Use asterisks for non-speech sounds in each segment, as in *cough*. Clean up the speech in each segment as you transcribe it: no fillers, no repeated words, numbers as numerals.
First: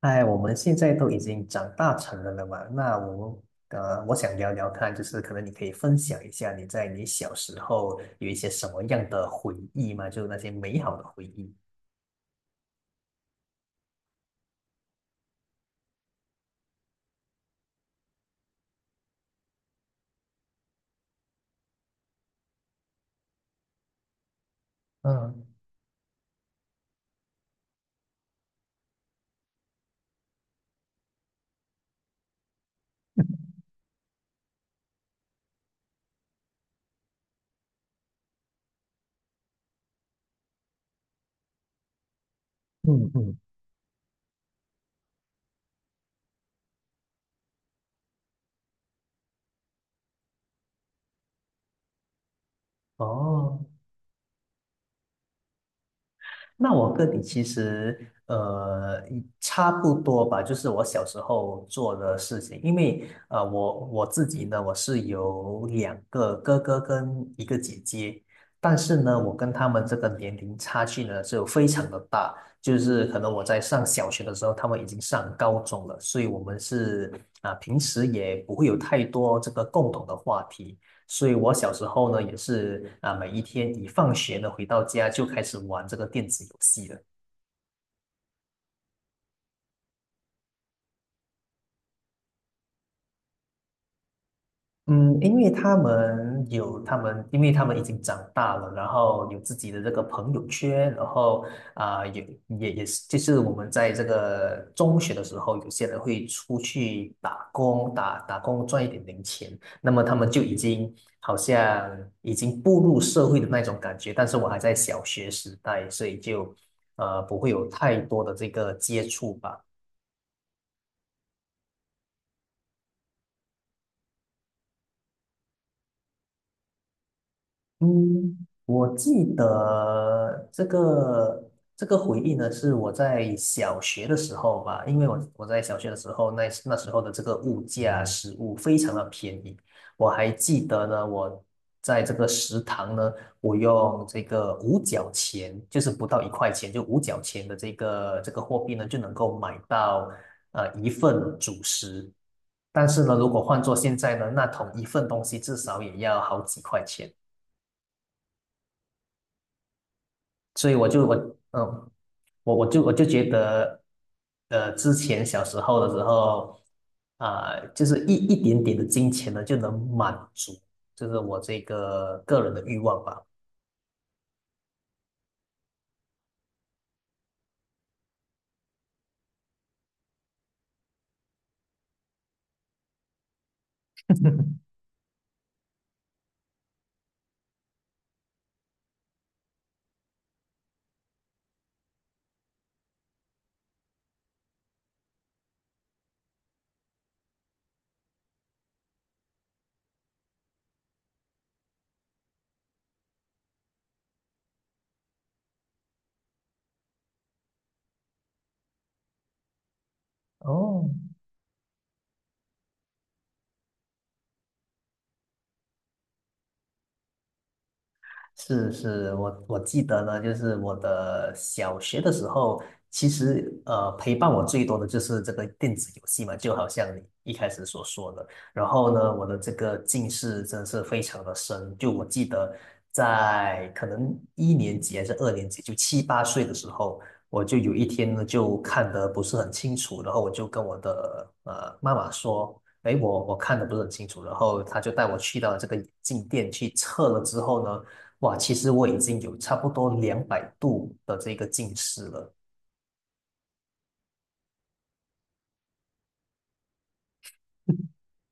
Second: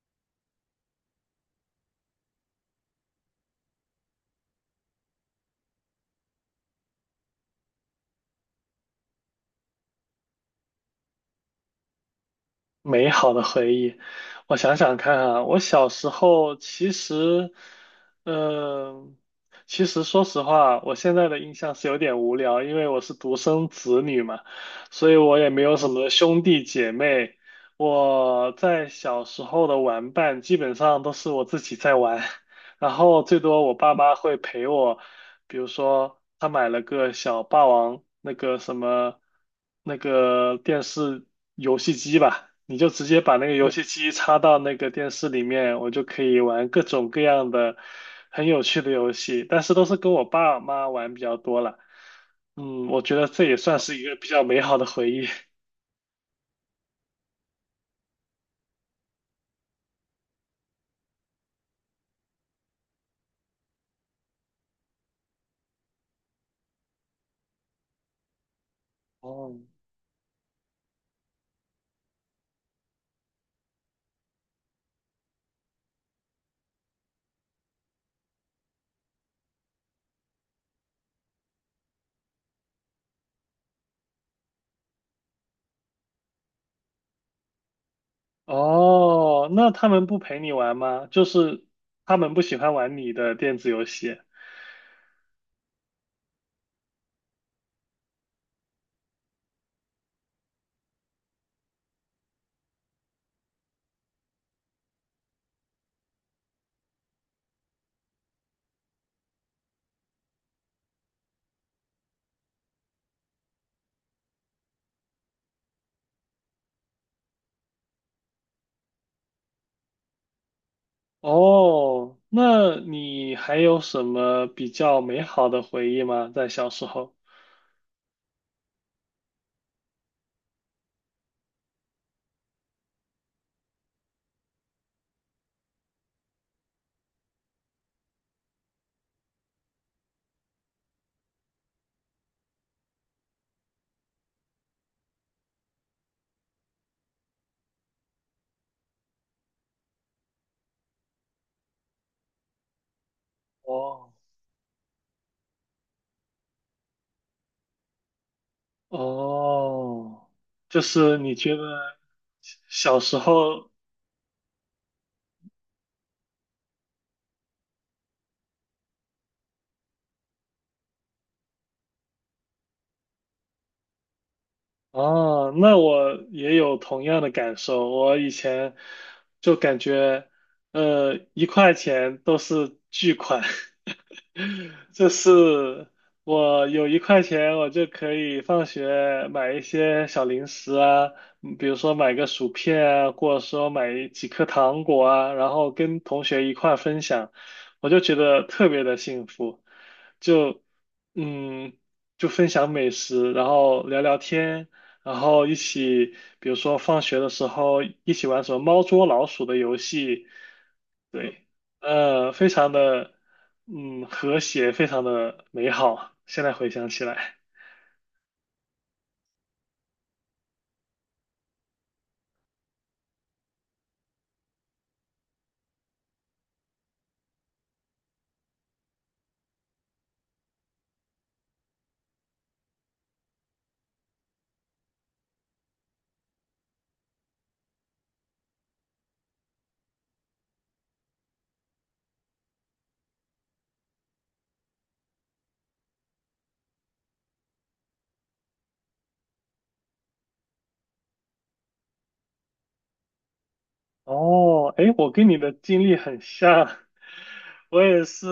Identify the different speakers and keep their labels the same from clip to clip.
Speaker 1: 哎，我们现在都已经长大成人了嘛，那我们呃，我想聊聊看，就是可能你可以分享一下你在你小时候有一些什么样的回忆吗？就是那些美好的回忆。
Speaker 2: 美好的回忆，我想想看啊，我小时候其实，嗯、其实说实话，我现在的印象是有点无聊，因为我是独生子女嘛，所以我
Speaker 1: 嗯
Speaker 2: 也没有什么兄弟姐妹。我在小时候的玩伴基本上都是我自己在玩，*laughs* 然后最多我爸妈会陪我。比如说他买了个小霸王那个什么那个电视游戏机吧，你就直
Speaker 1: 嗯
Speaker 2: 接把
Speaker 1: 嗯。
Speaker 2: 那个游戏机插到那个电视里面，我就可以玩各种各样的很有趣的游戏，但是都是跟我爸妈玩比较多了。嗯，我觉得这也
Speaker 1: 哦，
Speaker 2: 算是一个比较美好的回忆。
Speaker 1: 那我跟你其实差不多吧，就是我小时候做的事情。因为我自己呢，我是有两个哥哥跟一个姐姐。但是呢，我跟
Speaker 2: 哦，
Speaker 1: 他们这个年龄差距呢就非常的大，就是可能我在上小学的时候，他们已经上高中了，所以我们平时也不会有太多这个共同的话题。所以我小时候呢，也是啊，每一天一放学呢，回到家就开始玩这个电子游戏了。
Speaker 2: 哦，那他们不陪你玩吗？就是他们不喜欢玩你的电子游戏。
Speaker 1: 嗯，因为他们已经长大了，然后有自己的这个朋友圈，然后啊、有也也是，就是我们在这个中学的时候，有些人会出去打工，打打工赚一点零钱，那么他们就已经好像已经步入社会的那种感觉，但是我还在小学时代，所以就不会有太多的这个接触吧。
Speaker 2: 哦，那你还有什么比较美好的回忆吗？在小时候？
Speaker 1: 嗯，我记得这个回忆呢，是我在小学的时候吧。因为我在小学的时候，那时候的这个物价食物非常的便宜。我还记得呢，我在这个食堂呢，我用这个五角钱，就是不到1块钱，就五角钱的这个货币呢，就能够买到一份主食。但是呢，如果换做现
Speaker 2: 哦，
Speaker 1: 在呢，那同一份东西至少也要好几块钱。
Speaker 2: 哦，
Speaker 1: 所以
Speaker 2: 就
Speaker 1: 我就我
Speaker 2: 是你觉
Speaker 1: 嗯，
Speaker 2: 得
Speaker 1: 我我就我
Speaker 2: 小
Speaker 1: 就
Speaker 2: 时
Speaker 1: 觉
Speaker 2: 候
Speaker 1: 得，之前小时候的时候，就是一点点的金钱呢，就能满足，就是我这个个人的欲望吧。
Speaker 2: 哦，那我也有同样的感受。我以前就感觉，一块钱都是巨款，*laughs* 就是我有1块钱，我就可以放学买一些小零食啊，比如说买个薯片啊，或者说买几颗糖果啊，然后跟同学一块分享，我就觉得特别的幸福，就嗯。就分享美食，然后聊聊天，然后一起，比如说放学的时候一起玩什么猫捉老鼠的游戏，
Speaker 1: 哦，
Speaker 2: 对，非常的，嗯，和谐，非常的美好。现在回想起来，
Speaker 1: 是是，我记得呢，就是我的小学的时候，其实陪伴我最多的就是这个电子游戏嘛，就好像你一开始所说的。然后呢，我的这个近视真是非常的深。就我记得在可能一年级还是二年级，就七八岁的时候，我就有一天呢就看得不是很清楚，然后我就跟我的妈妈说。哎，我看的不是很清楚，然后他就带我去到这个眼镜店去测了之后呢，哇，其实我已经有差不多200度的这个近视了。
Speaker 2: 哦，哎，我跟你的经历很像，我也是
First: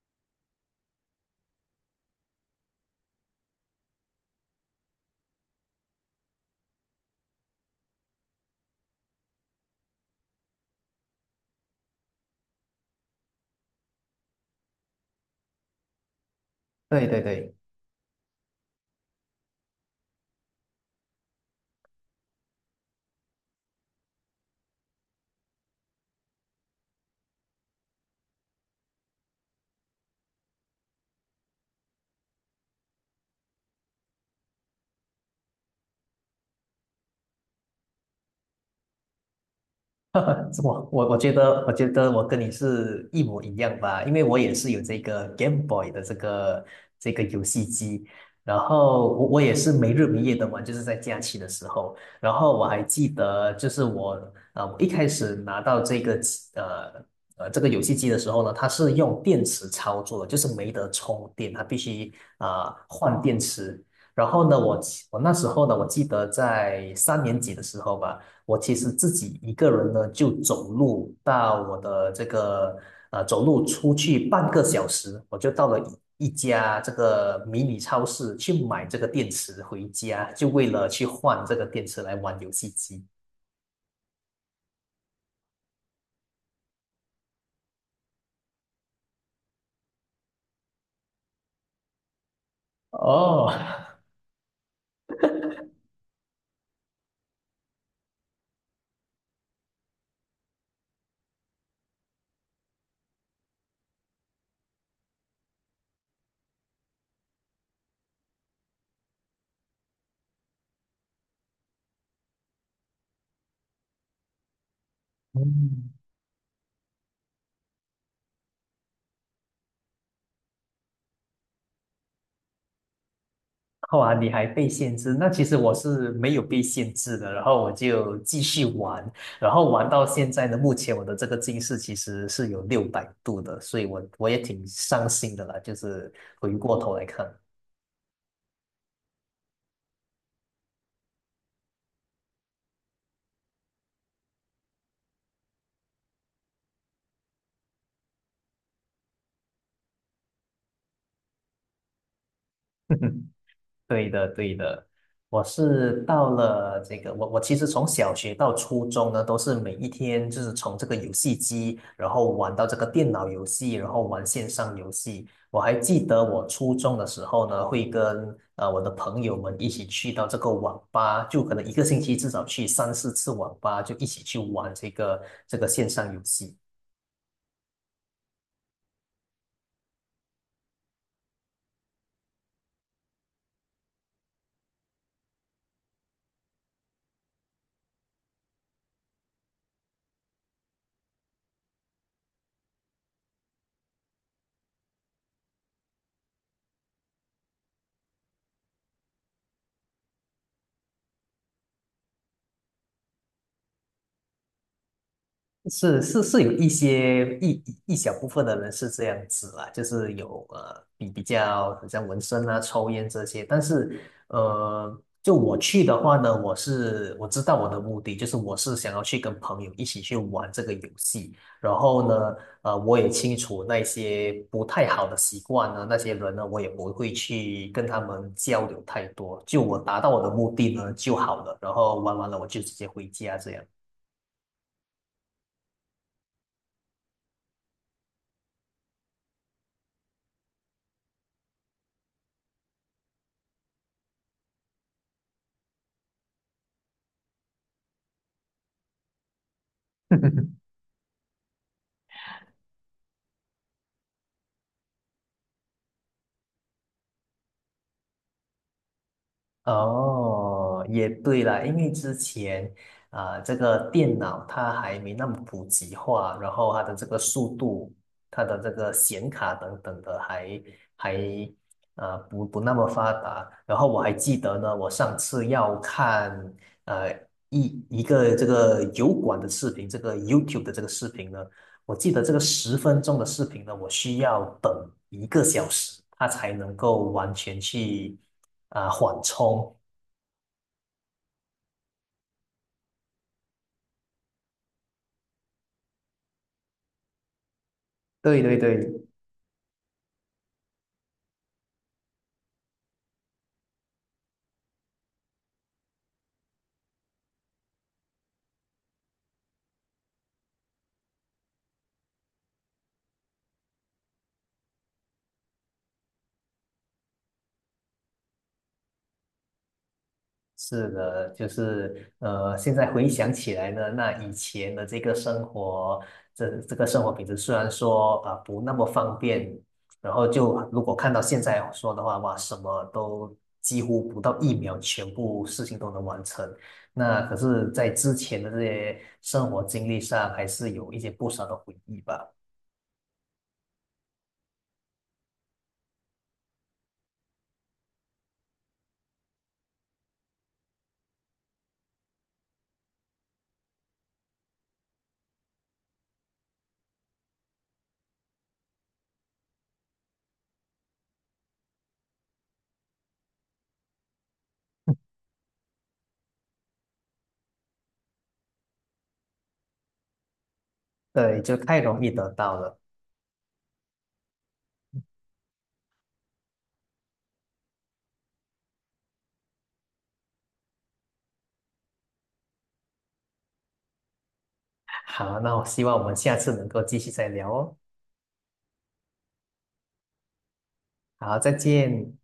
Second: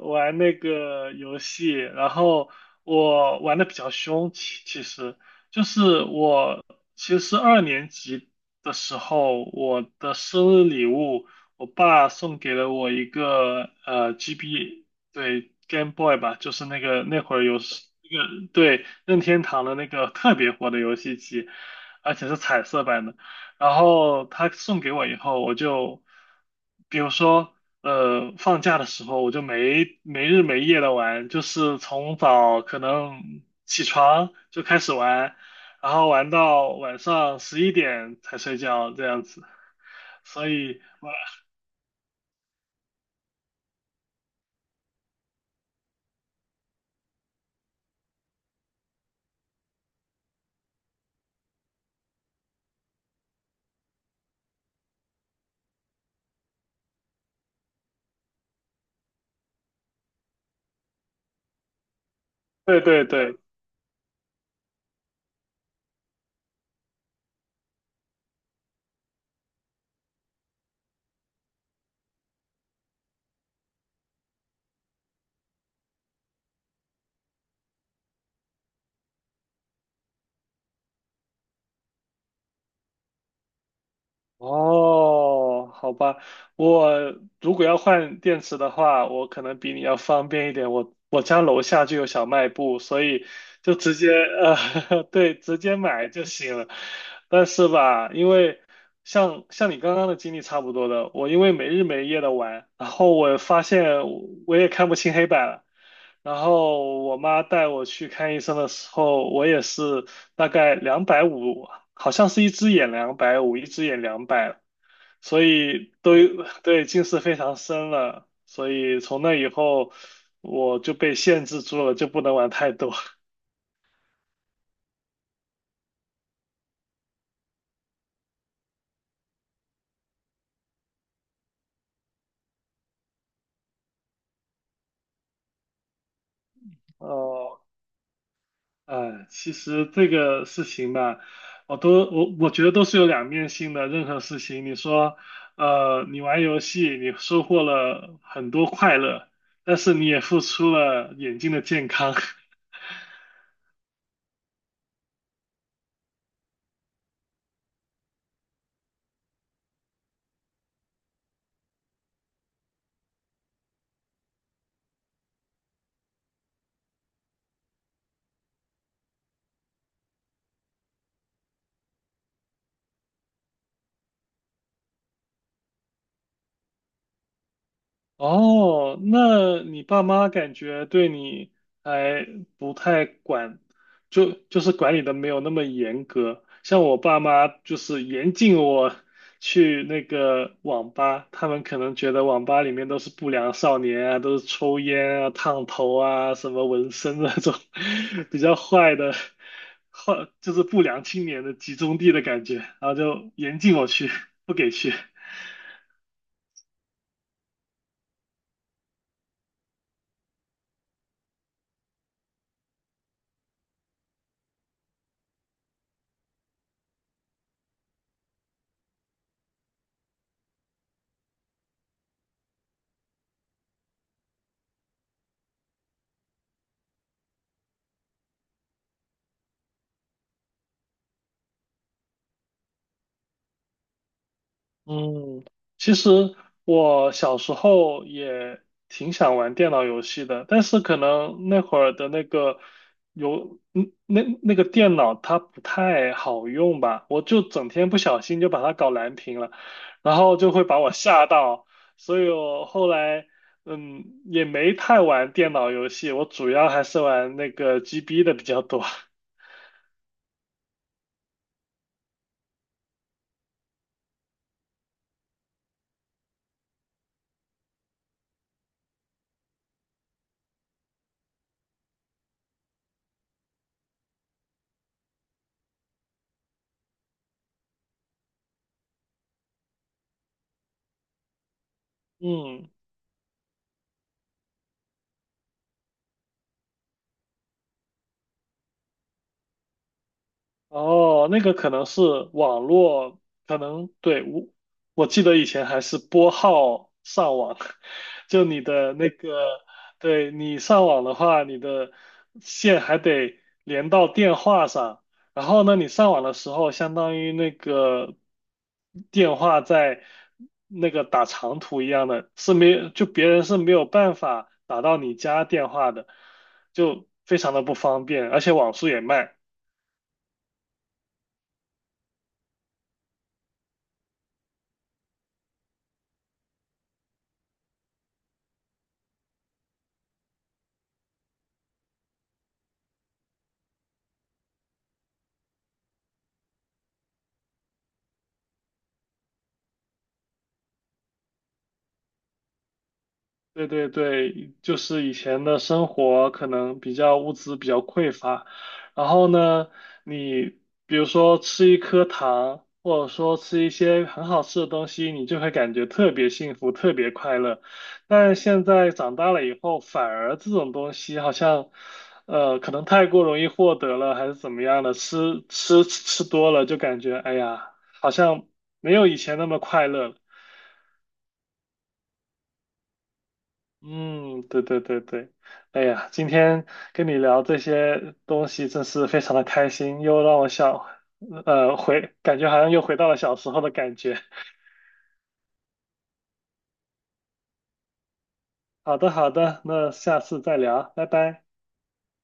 Speaker 2: 玩那个游戏，然后我玩的比较凶，其实就是我其实二年级的时候，我的生日礼物，我爸送给了我一个GB,对 Game Boy 吧，就是那个
Speaker 1: 对对
Speaker 2: 那会儿
Speaker 1: 对。
Speaker 2: 有是那个对任天堂的那个特别火的游戏机，而且是彩色版的。然后他送给我以后，我就，比如说，放假的时候，我就没日没夜的玩，就是从早可能起床就开始玩，然后玩到晚上11点才睡觉这样子。所
Speaker 1: *laughs*
Speaker 2: 以，
Speaker 1: 我觉得我跟你是一模一样吧，因为我也是有这个 Game Boy 的这个游戏机，然后我也是没日没夜的玩，就是在假期的时候。然后我还记得，我一开始拿到这个机呃呃这个游戏机的时候呢，它是用电池操作的，就是没得充电，它必须
Speaker 2: 对对
Speaker 1: 换
Speaker 2: 对，
Speaker 1: 电池。然后呢，我那时候呢，我记得在三年级的时候吧。我其实自己一个人呢，就走路到我的这个呃，走路出去半个小时，我就到了一家这个迷你超市去买这个电池回家，就为了去换这个电池来玩游戏机。
Speaker 2: 哦，好吧，我如果要换电池的话，我可能比你要方便一点。我家楼下就有小卖部，所以
Speaker 1: 哦。
Speaker 2: 就直接
Speaker 1: *laughs*
Speaker 2: *laughs* 对，直接买就行了。但是吧，因为像你刚刚的经历差不多的，我因为没日没夜的玩，然后我发现我也看不清黑板了。然后我妈带我去看医生的时候，我也是。大概两百五，好像是一只眼两百五，一只眼两百，所
Speaker 1: 嗯，
Speaker 2: 以都有 *laughs* 对近视非常深了。所以从那以后，我就被限制住了，就不能玩太多。
Speaker 1: 哇，你还被限制？那其实我是没有被限制的，然后我就继续玩，然后玩到现在呢，目前我的这个近视其实是有600度的，所以我也挺伤心的啦，就是回过头来
Speaker 2: *laughs*
Speaker 1: 看。
Speaker 2: 哦，哎，其实这个事情吧，我觉得都是有两面性的。任何事情，你说，你玩游戏，你收获了很多快乐，但是你也付出了眼睛的健康。*laughs*
Speaker 1: *laughs* 对的，对的，我是到了这个，我我其实从小学到初中呢，都是每一天就是从这个游戏机，然后玩到这个电脑游戏，然后玩线上游戏。我还记得我初中的时候呢，会跟我的朋友们一起去到这个网吧，就可能一个星期至少去三四次网吧，就一起去玩这个线上游戏。
Speaker 2: 哦，那你爸妈感觉对你还不太管，就是管理的没有那么严格。像我爸妈就是严禁我去那个网吧，他们可能觉得网吧里面都是不良少年啊，都是抽烟啊、烫头啊、什么纹身那种 *laughs* 比较坏的坏，就是不良青年的集中地的感觉，然后就严禁我去，不给去。
Speaker 1: 是是是，有一些一小部分的人是这样子啦，就是有比较好像纹身啊、抽烟这些。但是就我去的话呢，我知道我的目的，就是我是想要去跟朋友一起去玩这个游戏。然后呢，我也清楚那些不太好的习惯呢，那些人呢，我也不会去跟他们交流太多，就我达到我的目的呢就好了，然后玩完了我就直接回家这样。
Speaker 2: 嗯，其实我小时候也挺想玩电脑游戏的，但是可能那会儿的那个有那个电脑它不太好用吧，我就整天不小心就把它搞蓝屏了，然后就
Speaker 1: *laughs*
Speaker 2: 会把我吓到，所以我后来也没太玩电脑游戏，我主要还是玩那个 GB 的比较多。*laughs*
Speaker 1: 哦，也对啦，因为之前这个电脑它还没那么普及化，然后它的这个速度、它的这个显卡等等的还不那么发达。然后我还记得呢，我上次要看呃一个这个油管的视频，这个 YouTube 的这个视频呢，我记得这个
Speaker 2: 嗯
Speaker 1: 10分钟的视频呢，我需要等一个小时，它才能够完全去缓冲。
Speaker 2: 哦，那个可能是网络，可能对，我记得以前还是拨号上网，*laughs*
Speaker 1: 对
Speaker 2: 就
Speaker 1: 对
Speaker 2: 你的
Speaker 1: 对，
Speaker 2: 那个，对你上网的话，你的线还得连到电话上，然后呢，你上网的时候，相当于那个电话在那个打长途一样的，是没，就别人是没有办法打到你家电话的，就非常的不方便，而且网速也慢。
Speaker 1: 是的。就是现在回想起来呢，那以前的这个生活，这个生活品质虽然说不那么方便，然后就如果看到现在说的话，哇，什么都几乎不到一秒，全部事情都能完成。那可是，在之前的这些生活经历上，还是有一些不少的回忆吧。
Speaker 2: 对对对，就是以前的生活可能比较物资比较匮乏，然后呢，你比如说吃一颗糖，或者说吃一些很好吃的东西，你就会感觉特别幸福，特别快乐。但现在长大了以后，反而这种东西好像，可能太过容易获得了，还是怎么样的，吃多了就感觉，哎呀，好像没有以前那么快乐了。
Speaker 1: 对，就太容易得到了。
Speaker 2: 嗯，对对对对，哎呀，今天跟你聊这些东西真是非常的开心，又让我想，感觉好像又回到了小时候的感觉。
Speaker 1: 好，那我希望我们下次能够继续再聊哦。
Speaker 2: 好的，好的，那下次再聊，拜
Speaker 1: 好，
Speaker 2: 拜。
Speaker 1: 再见。